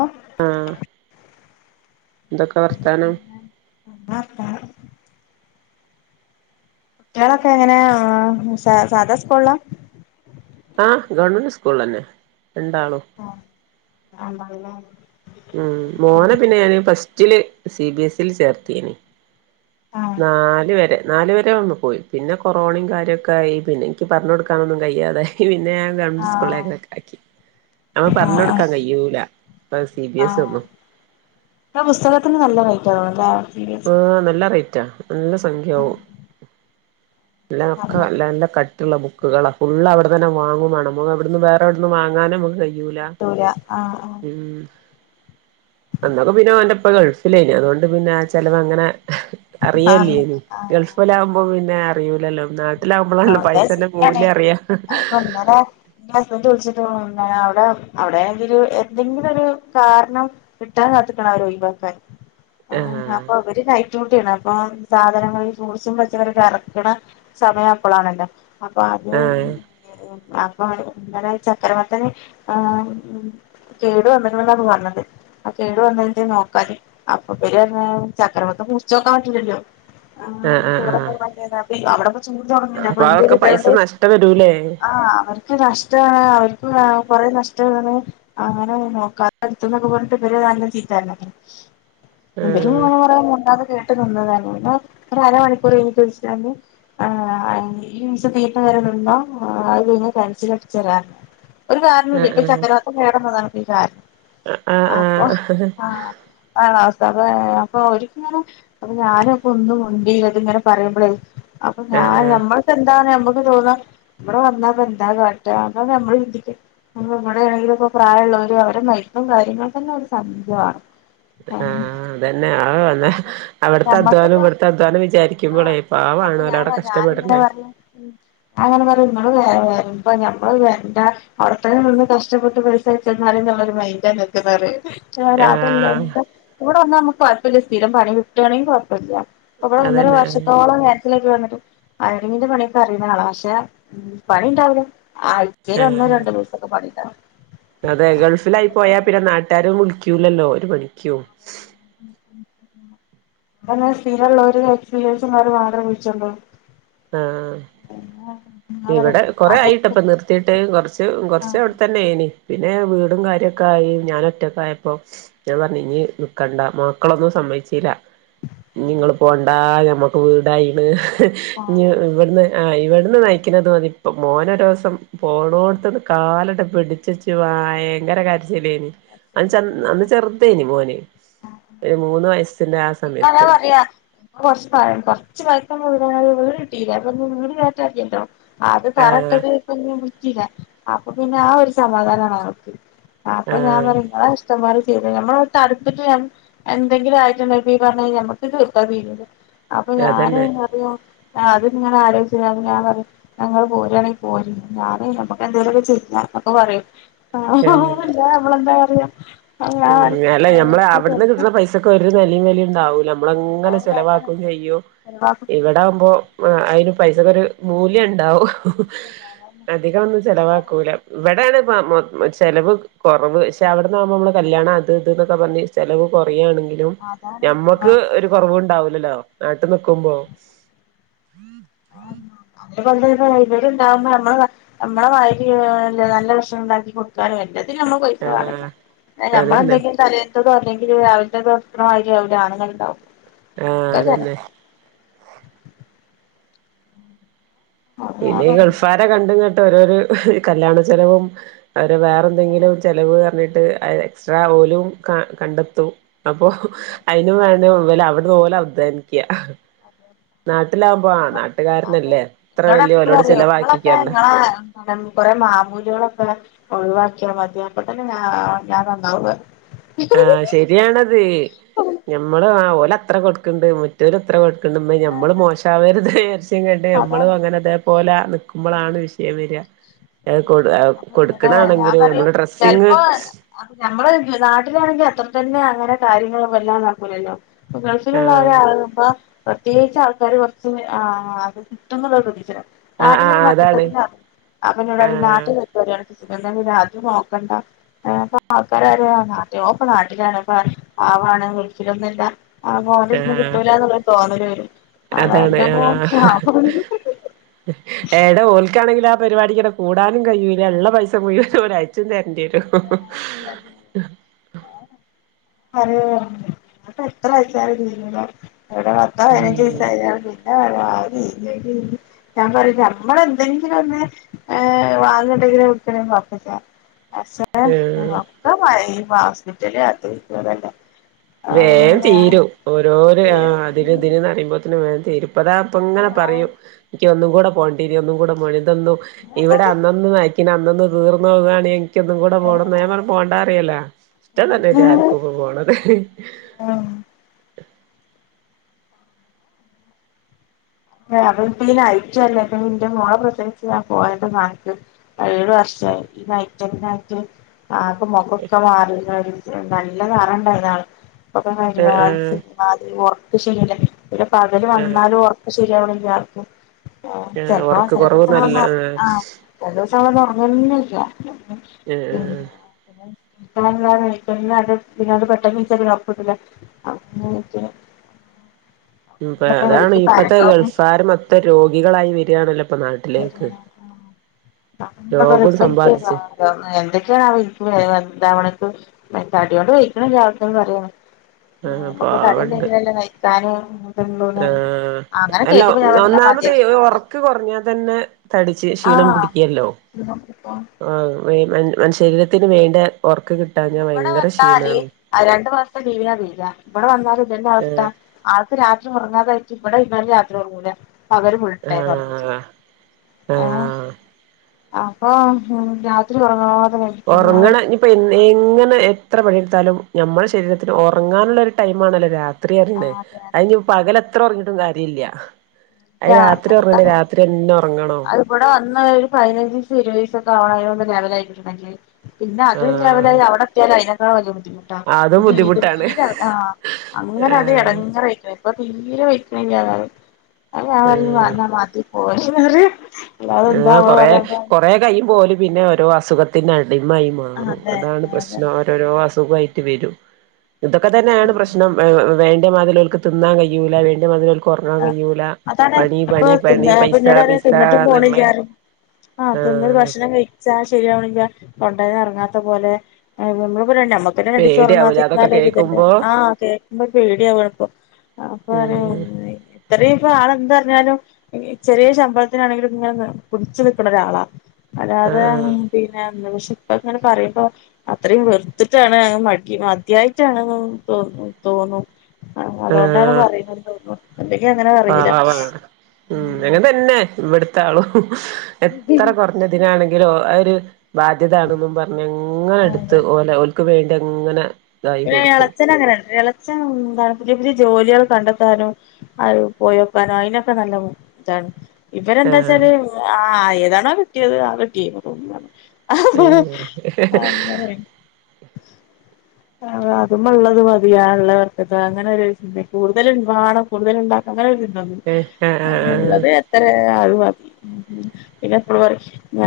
ഓ ആഹ് എന്തൊക്കെ വർത്താനം കുട്ട്യാളൊക്കെ എങ്ങനെ സാദാ സ്കൂൾലാ? ആഹ് ഗവണ്മെന്റ് സ്കൂളിലെന്നെ. ആ അതാണ്ല്ലെ ഉം മോനെ പിന്നെ ഞാന് ഫസ് റ്റില് സി ബി എസീല് ചേർത്തീനി നാല് വെരെ നാല് വരെ വന്നു പോയി പിന്നെ കൊറോണയും കാര്യോക്കായി പിന്നെ എനിക്ക് പറഞ് കൊടുക്കാനൊന്നും കയ്യാതായി പിന്നെ ന്നെ ഞാൻ ഗവൺമെന്റ് ആഹ് സ്കൂളിലേക്കാക്കി മ്മക്ക് ആഹ് പറഞ്ഞോട്ക്കാൻ കയ്യൂല സി ബി ആഹ് എസ്സിന്നും വാ ആഹ് നല്ല റെയ് റ്റാ നല്ല സംഖ്യാവും. നല്ല ഒക്ക നല്ല നല്ല കട്ട് റ്റ് ഉള്ള ബുക്കുകളാ ഫുള്ള് അവിടെ തന്നെ വാങ്ങു വേണം, [unintelligible] അവിടുന്ന് വേറെവിടുന്ന് വാങ്ങാനും ഒന്നും [unintelligible] പട്ടൂലാ ആ ആ അന്നൊക്കെ പിന്നെ അവന്റെ ഉപ്പ ഗൾഫിലേന് അതുകൊണ്ട് പിന്നെ ചെലവങ്ങനെ ആഹ് അറിയേല്ലേന് ആഹ് ഗൾഫിലാവുമ്പോ പിന്നെ അറിയൂല്ലല്ലോ [unintelligible] ആ അതെ ശരിയാണ് ഇപ്പ ഇന്നലെ എന്റെ ഹസ്ബൻഡ് ചോയ്ച്ച് [unintelligible] അവിടെ അവിടെ [unintelligible] എന്തെങ്കിലും ഒരു കാരണം കിട്ടാൻ കാത്തിക്കണം അവരൊഴിവാക്കാൻ. ആഹ് അപ്പ അവര് കയറ്റും. [unintelligible] അപ്പ സാധനങ്ങളിൽ ഫ്രൂട്സും പച്ചകറിയൊക്ക എറക്കണ സമയം. ഇപ്പഴാണല്ലോ അപ്പ അത് ആഹ് [unintelligible] അപ്പ ഇന്നലെ ചക്കരവത്തന് ആ കേടു വന്നിക്കണന്നാണ് പറഞ്ഞത്, ആ കേടു വന്നതില് നോക്കാല് അപ്പ [unintelligible] ചക്കരവത്ത് കുടിച്ചു നോക്കാൻ പറ്റില്ലല്ലോ. ആ ആഹ് ആഹ് ഇതെവിടെ ആഹ് [unintelligible] അവിടെ [unintelligible] [unintelligible] അപ്പ അപ്പൊ അയിൻ്റെ ഒരു അതൊക്കെ പൈസ [unintelligible] നഷ്ടം വരൂലേ ആ അവർക്ക് നഷ്ട അവർക്ക് കൊറേ നഷ്ടാണ്. അങ്ങനെ നോക്കാത എടുത്തുന്നൊക്കെ പറഞ്ഞട്ട് ഇവര് നല്ല ചീത്ത [unintelligible] അവര് ആഹ് [unintelligible] [unintelligible] ഒരു അരമണിക്കൂർ കഴിഞ്ഞിട്ട് വിളിച്ചിട്ട് പറഞ്ഞ് ആ ഈ വിസ തീർന്ന വരെ നിന്നോ അത് കഴിഞ്ഞാൽ ക്യാൻസൽ [unintelligible] തരാന്ന്. ഒരു കാരണുല്ല, ഇപ്പ ആഹ് ചക്കരാത്തും വേറെ മൂന്നാളും. നീ കാരണം ആഹ് ആഹ് അപ്പോ ആഹ് ആഹ് ആണോ? [unintelligible] അപ്പോ ഓരിക്കിങ്ങനെ അപ്പോ ഞാനൊക്കെ ഒന്നും മുണ്ടിയില്ല ഇങ്ങനെക്കെ പറയുമ്പോഴേ. അപ്പോ ഞാൻ ആഹ് ആഹ് ഞമ്മക്ക് എന്താ ഞമ്മ തോന്നാ ഇവിടെ വന്നാ ഇപ്പ എന്താ കാട്ട അതാ നമ്മൾ ചിന്തിക്ക, നമ്മ ഇമ്മടെ ആണെങ്കില ഇപ്പോ പ്രായമുള്ളവര് അവരെ നയിക്കും കാര്യങ്ങളും തന്നെ ഒരു സംഖ്യ വേണം. ആഹ് അതന്നെ ആ എന്നാ അവിടുത്തെ അധ്വാനം ഇവിടുത്തെ അധ്വാനം വിചാരിക്കുമ്പോളേ പാവം. അപ്പോ ഞാൻ പറഞ്ഞ് ഇങ്ങനെ പറഞ്ഞ് മ് [unintelligible] വരുമ്പ ഞമ്മള് വേണ്ട അവിടെത്തന്നെ നിന്ന് കഷ്ടപ്പെട്ട് പൈസ അയച്ചന്നാലെ എന്നുള്ളരു മൈൻഡ നിങ്ങക്ക് എന്ന് പറയും. [unintelligible] അതല്ല ആഹ് എന്താ ഇവിടെ വന്ന നമുക്ക് [unintelligible] സ്ഥിരം പണി കിട്ടാണെങ്കി കൊഴപ്പില്ല. അവടെ ഒന്നര അതന്നെ ആഹ് വർഷത്തോളം ഞാൻ [unintelligible] വയറിങ്ങിന്റെ പണിയൊക്കെ അറിയുന്നാള പക്ഷേ മ് പണി ഉണ്ടാവുല്ല. ആ അതെ ഗൾഫിലായി പോയാ പിന്നെ നാട്ടുകാരും വിള് കയ്യൂല്ലല്ലോ ഒരു പണിക്കും സ്ഥിരം ഉള്ളോരം എക്സ്പീരിയൻസ മാത്ര വിളിച്ചള്ളൂ ആഹ അവരെ ഇവിടെ കൊറ അതൊക്കെ ആയിട്ടപ്പൊ നിർത്തിട്ട് കൊറച്ച് ആ കുറച്ച് അവിടെ തന്നെ ആയിനി പിന്നെ വീടും കാര്യൊക്കെ ആയി ഞാൻ ഒറ്റൊക്കെ ആയപ്പോൊ ഞാൻ പറഞ്ഞ ഇഞ് നക്കണ്ട മക്കളൊന്നും സമ്മതിച്ചില്ല നിങ്ങള് പോവണ്ടാ ഞമ്മക്ക് വീടായിണ് ആ ഇ ഇവിടുന്ന് ആ ഇവിടുന്ന് നയിക്കുന്നുന്നത് മതി ഇപ്പം മോനരിവസം പോണോടത്ത്ന്ന് കാലട്ട് പിടിച്ചച്ച് ഭയങ്കര കരച്ചില് മോന് ഒരു മൂന്ന് വയസ്സിന്റെ ആ ഇപ്പം അങ്ങനെയാ സമയത്ത് പറയാ കൊറച്ച് കൊറച്ച് പൈസ വീട് കിട്ടീല്ലേ അപ്പൊ വീട് കേറ്റാൻ ഇല്ലല്ലോ അത് ആഹ് തറട്ട ഇപ്പം ഇഞ്ഞു അപ്പൊ പിന്നെ ആ ഒരു സമാധാനമാണ് അവർക്ക് അപ്പോൾ ഞാൻ ആഹ് പറയും മാ ചെയ്ത നമ്മളടുട്ട ഞൻ എന്തെങ്കിലുംയിട്ട്ഈ പറഞ്ഞ കഴിഞ്ഞൽ ഞമ്മുക്ക് തീർത്താൽ തീരൂല്ല അപ്പൊ ഞാനും അതന്നെ പറയും ആ അത് നിങ്ങ ആരോചിച്ച ഞാൻ പറ ഞങ്ങള് പോരായാണെങ്കിൽ പോരി ഞാന നമ്മക്ക് എന്തെലുമൊക്കെ ചെയ എന്നൊക്കെ പറയും. ആ [unintelligible] എന്താ പറയാ ഉ ഞാൻ പറയും ല്ലെ മ്മള് ഇപ്പൊ അവിടുന്ന കേൾക്കും കിട്ടുന്ന പൈസക്കെ [unintelligible] നെലെ വെലയും ഉണ്ടാവില്ല നമ്മക്ക് അങ്ങനെ ഉണ്ടാവൂല അതാണ് ചെലവാക്കു അയ്യോ അതാണ് ഇവിടെ ആകുമ്പോ ആ ഐയിനെ പൈസക്കരു മൂല്യം ഉണ്ടാവും അധികം ഒന്നും ചെിലവാക്കൂല ഇവിടാണ്. [unintelligible] ചെലവ് കുറവ് ക്ഷെ അവിടുന്ന് ആകുമ്പോ നമ്മള് കല്യാണം അത് ഇതൊക്കെ പറഞ്ഞ് ചെലവ് കുറയാണ്. ങ്കിലും ആധാരം ഞമ്മക്ക് ഒരു കുറവും ഉണ്ടാവൂലല്ലോ നാട്ടി നിക്കുമ്പോ ആ [unintelligible] ഇതുപൊലെന്നെ ഇവര്ണ്ടാകുമ്പോ നമ്മള് നമ്മളെ മാതിരി നല്ല ഭക്ഷണം ഉണ്ടാക്കി കൊടുക്കാനും വേണ്ട എല്ലാത്തിനും പൈസ വേണം ആഹ് നമ്മൾ അതന്നെ എന്തെങ്കിലും തലന്നാന്തെങ്കിലും എ രാവിലത്തെ ഭത്രണമായി എവിടെ ആണങ്ങെണ്ടാവും [unintelligible] ആ അതന്നേ പിന്നെ ചെലവാ ഈ ഗൾഫാരെ കണ്ടുകൊണ്ട് ഓരോരു കല്യാണ ചെലവും അവരെ വേറെ എന്തെങ്കിലും ചിലവ് പറഞ്ഞിട്ട് ആ ഏ എക്സ്ട്രാ ഓലും ക കണ്ടെത്തും അപ്പൊ അയിനും വേ ല അവിടോലദ്ധാനിക്ക നാട്ടിലാവുമ്പോ ആ നാട്ടുകാരനല്ലേ ഇത്ര വല്യ എന്നോടെടക്കൊ ഓലോട് പറയും ങ്ങളൊക്കെ ചെലവാക്കിക്കണ്ട നങ്ങളെ ന്താ കൊറേ മാമൂലുകളൊക്കെ ഒഴിവാക്കിയ മതി അപ്പതന്നെ ഞാ ഞാൻ നന്നാവു ആ ശരിയാണത് ഞമ്മള് ആ ഒ ലത്ര കൊട്ക്ക്ണ്ട് മറ്റോല് ഇത്ര കൊട് ക്ക്ന്ന്ന്ന് ഞമ്മള് മോശാവരുത് വിയാരിച്ച്ങ്ങട്ട് ഞമ്മളും അതാണ് അങ്ങനെതേപോലെ നിക്കുമ്പൊളാണ് വിഷയം വര അത് കൊട് അപ്പൊ നിങ്ങൾടെ ഞാൻ കൊടുക്കണാണെങ്കിലും പറയും നമ്മള് ഡ്രസ്സിങ് ചെൽപ്പോ അ ഞമ്മള് നാട്ടിലാണെങ്കി ത്രതന്നെ അങ്ങനെ കാര്യങ്ങളുമെല്ലാം നോക്കൂലല്ലോ അപ്പൊ ആ ഗൾഫിലുള്ളാരാപ്പ പ്രത്യേകിച്ച് ആൾക്കാര് കൊറച്ചും ആ അത് കിട്ടുംന്നുള്ള പ്രതീക്ഷേലാ ആഹ് നാട്ടിൽ വര്മ്പോ ആഹ് അതാണ് അപ്പൊത്തക്കും നാ അപ്പൊന്നോടറി നാ ആഹ് ച് എന്താണ് രാത്രി നോക്കണ്ട ആൾക്കാരാര നാട്ട ഇപ്പ നാട്ടിലാണ് ഇപ്പ പാവാണ് ൾഫിലൊന്നു അല്ല ആ ഓലെട്ത്ത്ന്ന് ആഹ് കിട്ടൂല്ലാന്നൊള്ളൊര് തോന്നല് വ അതാണ് ആ പാവാണ് എടോ ഓൽക്കാണെങ്കിലാ പരിപാടിക്കിടെ കൂടാനും കഴിയില്ല ള്ള പൈസ മുഴൂവനും ഓര് അയച്ചും തര ണ്ട്യേരും അപ്പ എത്ര ആയച്ചാലും തീരൂല എവിടെ പത്തോ ഉം പനഞ്ചിസോ അയലേറെ [unintelligible] ആ ഞാൻ പറയും ഞമ്മള് എന്തെങ്കിലും ഒന്ന് ഏ വാങ്ങ്ണ്ടെങ്കില [unintelligible] ഏ ഉം ആഹ് ഒക്കെ പഴേ പ ഹോസ്പിറ്റല് അത് [unintelligible] വേം ആഹ് തീരും ഓരോരോ ആ അതിന് ഇതിനന്ന്റിയുമ്പോത്ത്ന് വേ തീരും പ്പൊതാ പ്പം ഇങ്ങനെ പറയും ൻക്ക് ഒന്നും കൂടെ പോണ്ടീനി ഒന്നും കൂടെ മോണ്ടിനി ന്നും ഇവിടെ അന്നന്ന് നയ്ക്ക്ണ അ തൊന്ന് തീർന്നോകാന് നിക്കൊന്നും കൂടെ പോണംന്ന് ഞാൻ പറയും പോണ്ടാ പറയലാ ഇഷ്ടം തന്നെല്ലയാര്ക്കുംപ്പം പോണത് ആ അവൻപ്പ ഈ നയ്റ്റല്ല ഇപ്പം ന്റെ മോള പ്രസവിച്ച് ഞാ പോയാപ്പം നാട്ട് ഏഴു വർഷം ഈ നയ് [unintelligible] ആകെ മുഖ ക്കെ മാറി നല്ലതാറണ്ടായിൾ [inaudible] [unintelligible] ആഹ് ആഹ് വിഷമമ ല്ലേ പിന്നെ പകല് ആഹ് വന്നാലും വീട്ടിലെല്ലാർക്കും ആഹ് ചിലപ്പോ ഒർക്ക് കൊറവ് നല്ല ആഹ് [inaudible] ഉറങ്ങുന്നും ഒന്നുമില്ല ഏ ആ കൻട്ട അത് പിന്നോട് പെട്ടെന്ന് മൻസൊ [inaudible] ക്കെ കുഴപ്പട്ടില്ല അട്ട അതാണ് ഇപ്പഴ ത്തെ ഗൾഫാരു മൊത്തം രോഗികളായി വരുന്നത് അങ്ങനെ അല്ല രോഗം സമ്പാദിച്ച് എന്തൊക്കെയാണ് വീട്ടിൽ ഇണ്ടാവണേ മെന്താടിയ കൊണ്ട് പോഴ ജാഗത്തന്ന് പറയണ ആ നമക്കു കടേന്നു എന്തെങ്കിലുമല്ല കഴി ക്കാനും ആഹ അല്ല ഞാൻ പറയും ഒന്നാമതേ മതിയാക്കിക്കോന്ന് ഉറക്കം കുറഞ്ഞാ തന്നെ പിന്നെ തടിച്ചു ക്ഷീണം ആഹ് പിടിക്കുമ ല്ലോ മനുഷ്യ ശരീരത്തിനന് വേണ്ട ഉറക്ക് കിട്ടാഞ്ഞാ ഇവിടെ ഭയങ്കര വന്നല് ക്ഷീണാണ് രണ്ടു മാസത്തെ ലീവിനാ വരി ക ഇവിടെ വന്നാലല് അവസ്ഥ ആൾക്ക് രാത്രി ഉറങ്ങാതായി് ഇവ ടെ ഇരുന്നാലും രാത്രി ഉറങ്ങൂല അവര ആ വിളട്ടായി പറഞ്ഞു ചെയ ആ [inaudible] അപ്പൊ രാത്രി ഉറങ്ങാതെ ഞാൻ പറയും ഉറങ്ങണം ഇനി പ്പൊ ഇങ്ങനെ എത്ര പണിയെടുത്താലും നമ്മുടെ ശരീരത്തിന് ഉറങ്ങാനുള്ള ഒരു ടൈം ആണല്ലോ രാത്രി രാത്രി തന്നെ ആഹ് അതെ അതിന് പകല എത്ര ഉറങ്ങിട്ടുംകാര്യമില്ല ഇല്ല അത് ഉറങ്ങണ്ടേ രാത്രി ഉറങ്ങണോ അത് ഇവിടെ വന്നു ഒരു പതിനഞ്ച് ദിവസം ഇരുപത്തുദിവസം ഒക്കെ ആവണം ല ആയിട്ടിട്ടണ്ടെങ്കിൽ [inaudible] പിന്നെ അതും ആഹ് ലെവലായി അവിടെ എത്തിയാ ലോ അതിനെ ക്കായി ആ തോ ബുദ്ധിമുട്ട അതും ഇത് ഇത് ബുദ്ധിമുട്ടാണ് ഈ ആ അങ്ങനെ അത് ആഹ് എടങ്ങേറയിക്കണ് പ്പ തീരെ വൈക്ക്ണില്ലാതാണ് അത് അവ ആഹ് വന്ന മാറ്റി പോ [unintelligible] ആ കൊറെ കൊറെ കയ്യുമ്പോലും പിന്നെഓരോ അസുഖത്തിന അടിമായി മാറും അതെ അതാണ് അതെ പ്രശ്നം ഓരോരോ അസു സുഖായിട്ട് വരും ഇതൊക്കെ തന്നെയാണ് പ്രശ്നം വേ ഇമ്മാതിരി ഉള്ളവർക്ക് തിന്നാ കഴൂല്ല എന്നെ മതിലക്ക് കൊർങ്ങാൻ കഴിയില്ല അതാണ് പണി അപ്പൊ പണി തിന്ന പണി പൈസ പിന്നീട് പറയും പൈസ തിന്നിട്ടും പോണില്ല പറയും ആ അപ്പൊ ഇ ഭക്ഷണം കഴിച്ചാ ശരിയാവുന്നില്ല തൊണ്ടേന്നറങ്ങാത്ത പോലെ മ്മള് അ നമ്മുക്കന്നെ രണ്ടീസം പേടിയാവൂലെ അതൊക്കെ ഉറങ്ങാത്തിരുന്നാലൊര്തല്ലേ കേക്കുമ്പോ ആഹ് കേൾക്കുമ്പോ പേടിയാവാണ്പ്പ അപ്പൊ ഉം ചെറിയ ഇപ്പൊ ആൾ എന്ത പറഞ്ഞാലും ചെറിയ ശമ്പളത്തിനാണെങ്കിലും നിങ്ങെ പിടിച്ചു നിൽക്കണ ഒരാളാ അല്ലാതെ ആഹ് പിന്നെ ദേശ്യ ഇപ്പ ങ്ങനെ പറയുമ്പോ അത്രയും വെറുത്തിട്ടാണ് മ മദ്യായിട്ടാണ് തോന്നു തോന്നു ആഹ് അതുകൊണ്ടാണ് പറയുന്നതന്ന് തോന്നുന്നു അല്ലെങ്കി അങ്ങനെ ആ പറയില്ല പാവാണ് അങ്ങനെ തന്നെ ഇവിടുത്തെ ആളും എത്ര കുറഞ്ഞ ദിനാണെ രോ അവര് ബാധ്യതാണെന്നും പറഞ്ഞ് ങ്ങനെ എടുത്ത് ആഹ് ഓലെ അവർക്ക് വേണ്ടി ങ്ങനെ പിന്നെ എളച്ചൻ അങ്ങനല്ല എളച്ചൻ ന്താണ് പുതിയ പുതിയ ജോലികൾ കണ്ടെത്താനോ ആ പോയി നോക്കാനോ അതിനൊക്കെ നല്ല ഇതാണ് ഇവരെന്താ ആഹ് വെച്ചാല് ആ ന്താണോകട്ടിയത് ആ കിട്ട്യയ്മ തുങ്ങാണ് [unintelligible] ഏഹ് അങ്ങനെ അഹ് അതുമ ള്ളത് മതി ആള്ളവർക്ക്ത് ങ്ങനെ ഒരു ചിന്ത കൂടുതല് വാണം കൂടുതല് ഉണ്ടാക്കണം അങ്ങനെ ഒരു ആഹ് അ ആഹ് ഉള്ളത് എത്ര ആ പിന്നെ എപ്പളും പറിം ഞ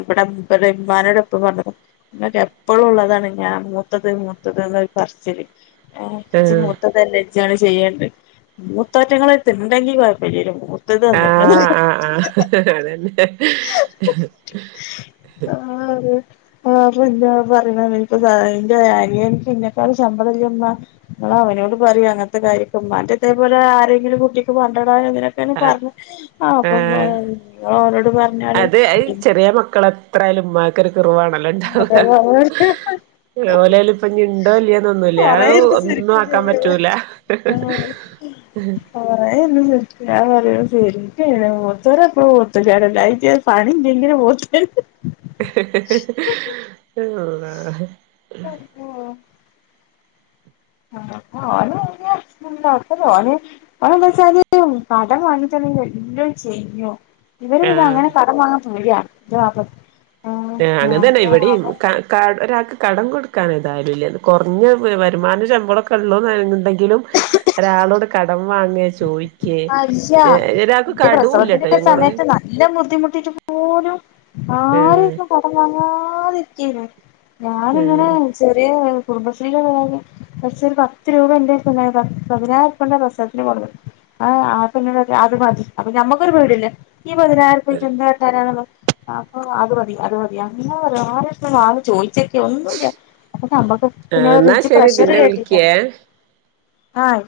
ഇവിടെ മ്മാനോട് എപ്പ പറഞ്ഞേക്ക ങ്ങക്ക് എപ്പളുള്ളതാണ് ഞാൻ മൂത്ത മൂത്തത് മൂത്തത് ന്ന പറച്ചില് ആ ജ് ആഹ് മൂത്തതല്ലേ ജാണ് [unintelligible] മൂത്തോറ്റേങ്ങളെട്ത്തിണ്ടെങ്കി കൊയ്പ്പില്ലല്ലോ ആഹ് ആഹ് ആഹ് അതന്നെ ആഹ് ഇൻ്റെ അനിയൻക്ക് ഇന്നെക്കാളും ശമ്പളമില്ലെമ്മ ഇങ്ങളവനോട് പറയി അങ്ങൻത്തെ കാര്യക്കെ ഇമ്മാന്റെതേപോലെ ആരെങ്കിലും കുട്ടിക്ക് പണ്ട ഇങ്ങനൊക്കെ ആഹ് പർഞ്ഞ് ആഹ് അപ്പം ഇങ്ങളോനോട് പർ അതെ അ ചെറിയ മക്കളത്ര ന്തായാലും ഉമ്മാക്കൊര് കിർവാണല്ലോ അതെ ഇണ്ടാവാ ഓലേല് ഇപ്പൊഞ്ഞ് ഇണ്ടോല്ല്യേന്ന് ഒന്നുല്ല ആ കൊറേ ഇരുന്ന് ഒന്നും ചിരിക്കും ആക്കാൻ ചെയ്യും പറ്റൂല കൊറേ ഇരുന്ന് ചിരിക്കും ഞാൻ പറയും ശെരിക്കും എങ്ങനെയാ മുത്തോര് എപ്പളും മൂത്തോരാണ് അയിഞ്ഞ് പണി ഇല്ലെങ്കിലും മൂത്തോര് [unintelligible] ആ ഓ ആ ഓന് തോന്നിയ ഓന് ഓനെന്താച്ചാല് കടം വാങ്ങിട്ടാണെങ്കി എല്ലോം ചെയ്യും ഇവര് പിന്നെ അങ്ങനെ ആഹ് കടം വാങ്ങാൻ പേടിയാ ന്റെ വാപ്പ ഏഹ് അങ്ങതന്നെ അപ്പൊ ഇവെടിം അവൻ കാ കാ ഒരാൾക്ക് കടം കൊടുക്കാനെതായാലുല്ല കൊർഞ്ഞ വരുമാന ശമ്പളമൊക്കെ ഒള്ളൂന്നാ ഇണ്ടെങ്കിലും ഒരാളോട് കടം വാങ്ങെ ചോയി [unintelligible] ഇൻ്റെ ഇല്ലട്ടോ ഞങ്ങള് പ്രസവത്തിന്റെക്കെസമയത്ത് നല്ല ബുദ്ധിമുട്ടിട്ട് പോലും ആഹ് ആരെട്ത്ന്ന്നും കടം വാങ്ങാതി [unintelligible] ഞാനിങ്ങനെ ആഹ് ചെറിയേ കുടുംബശ്രീല് പഷേ ഒരു പത്ത് രൂപ ഇന്റെതിണ്ടായാ പതിനായിരുറുപ്യുണ്ടാ പ്രസവത്തിന് [unintelligible] ആ ആ പന്നോടറ്യാ അത് മതി അപ്പൊ ഞമ്മക്കൊരു പേടിയേല്ല ഈ പതിനായിരറുപ്പ്യച്ച് എന്ത് കാട്ടാനാന്ന്ള്ളെ അപ്പൊ അത് മതി അത് മതി അങ്ങനെ പറയും ആരെടുത്തും ആള് ചോയ് ഒന്നൂല്ല്യ അപ്പൊ ഞമ്മക്കും അപന്നോടർയാ എന്നാ ഇജ്ജ് ശരി പ്രഷറ് പിന്നെ കേറ്റീട്ടാ വിളിക്കേ ആഹ്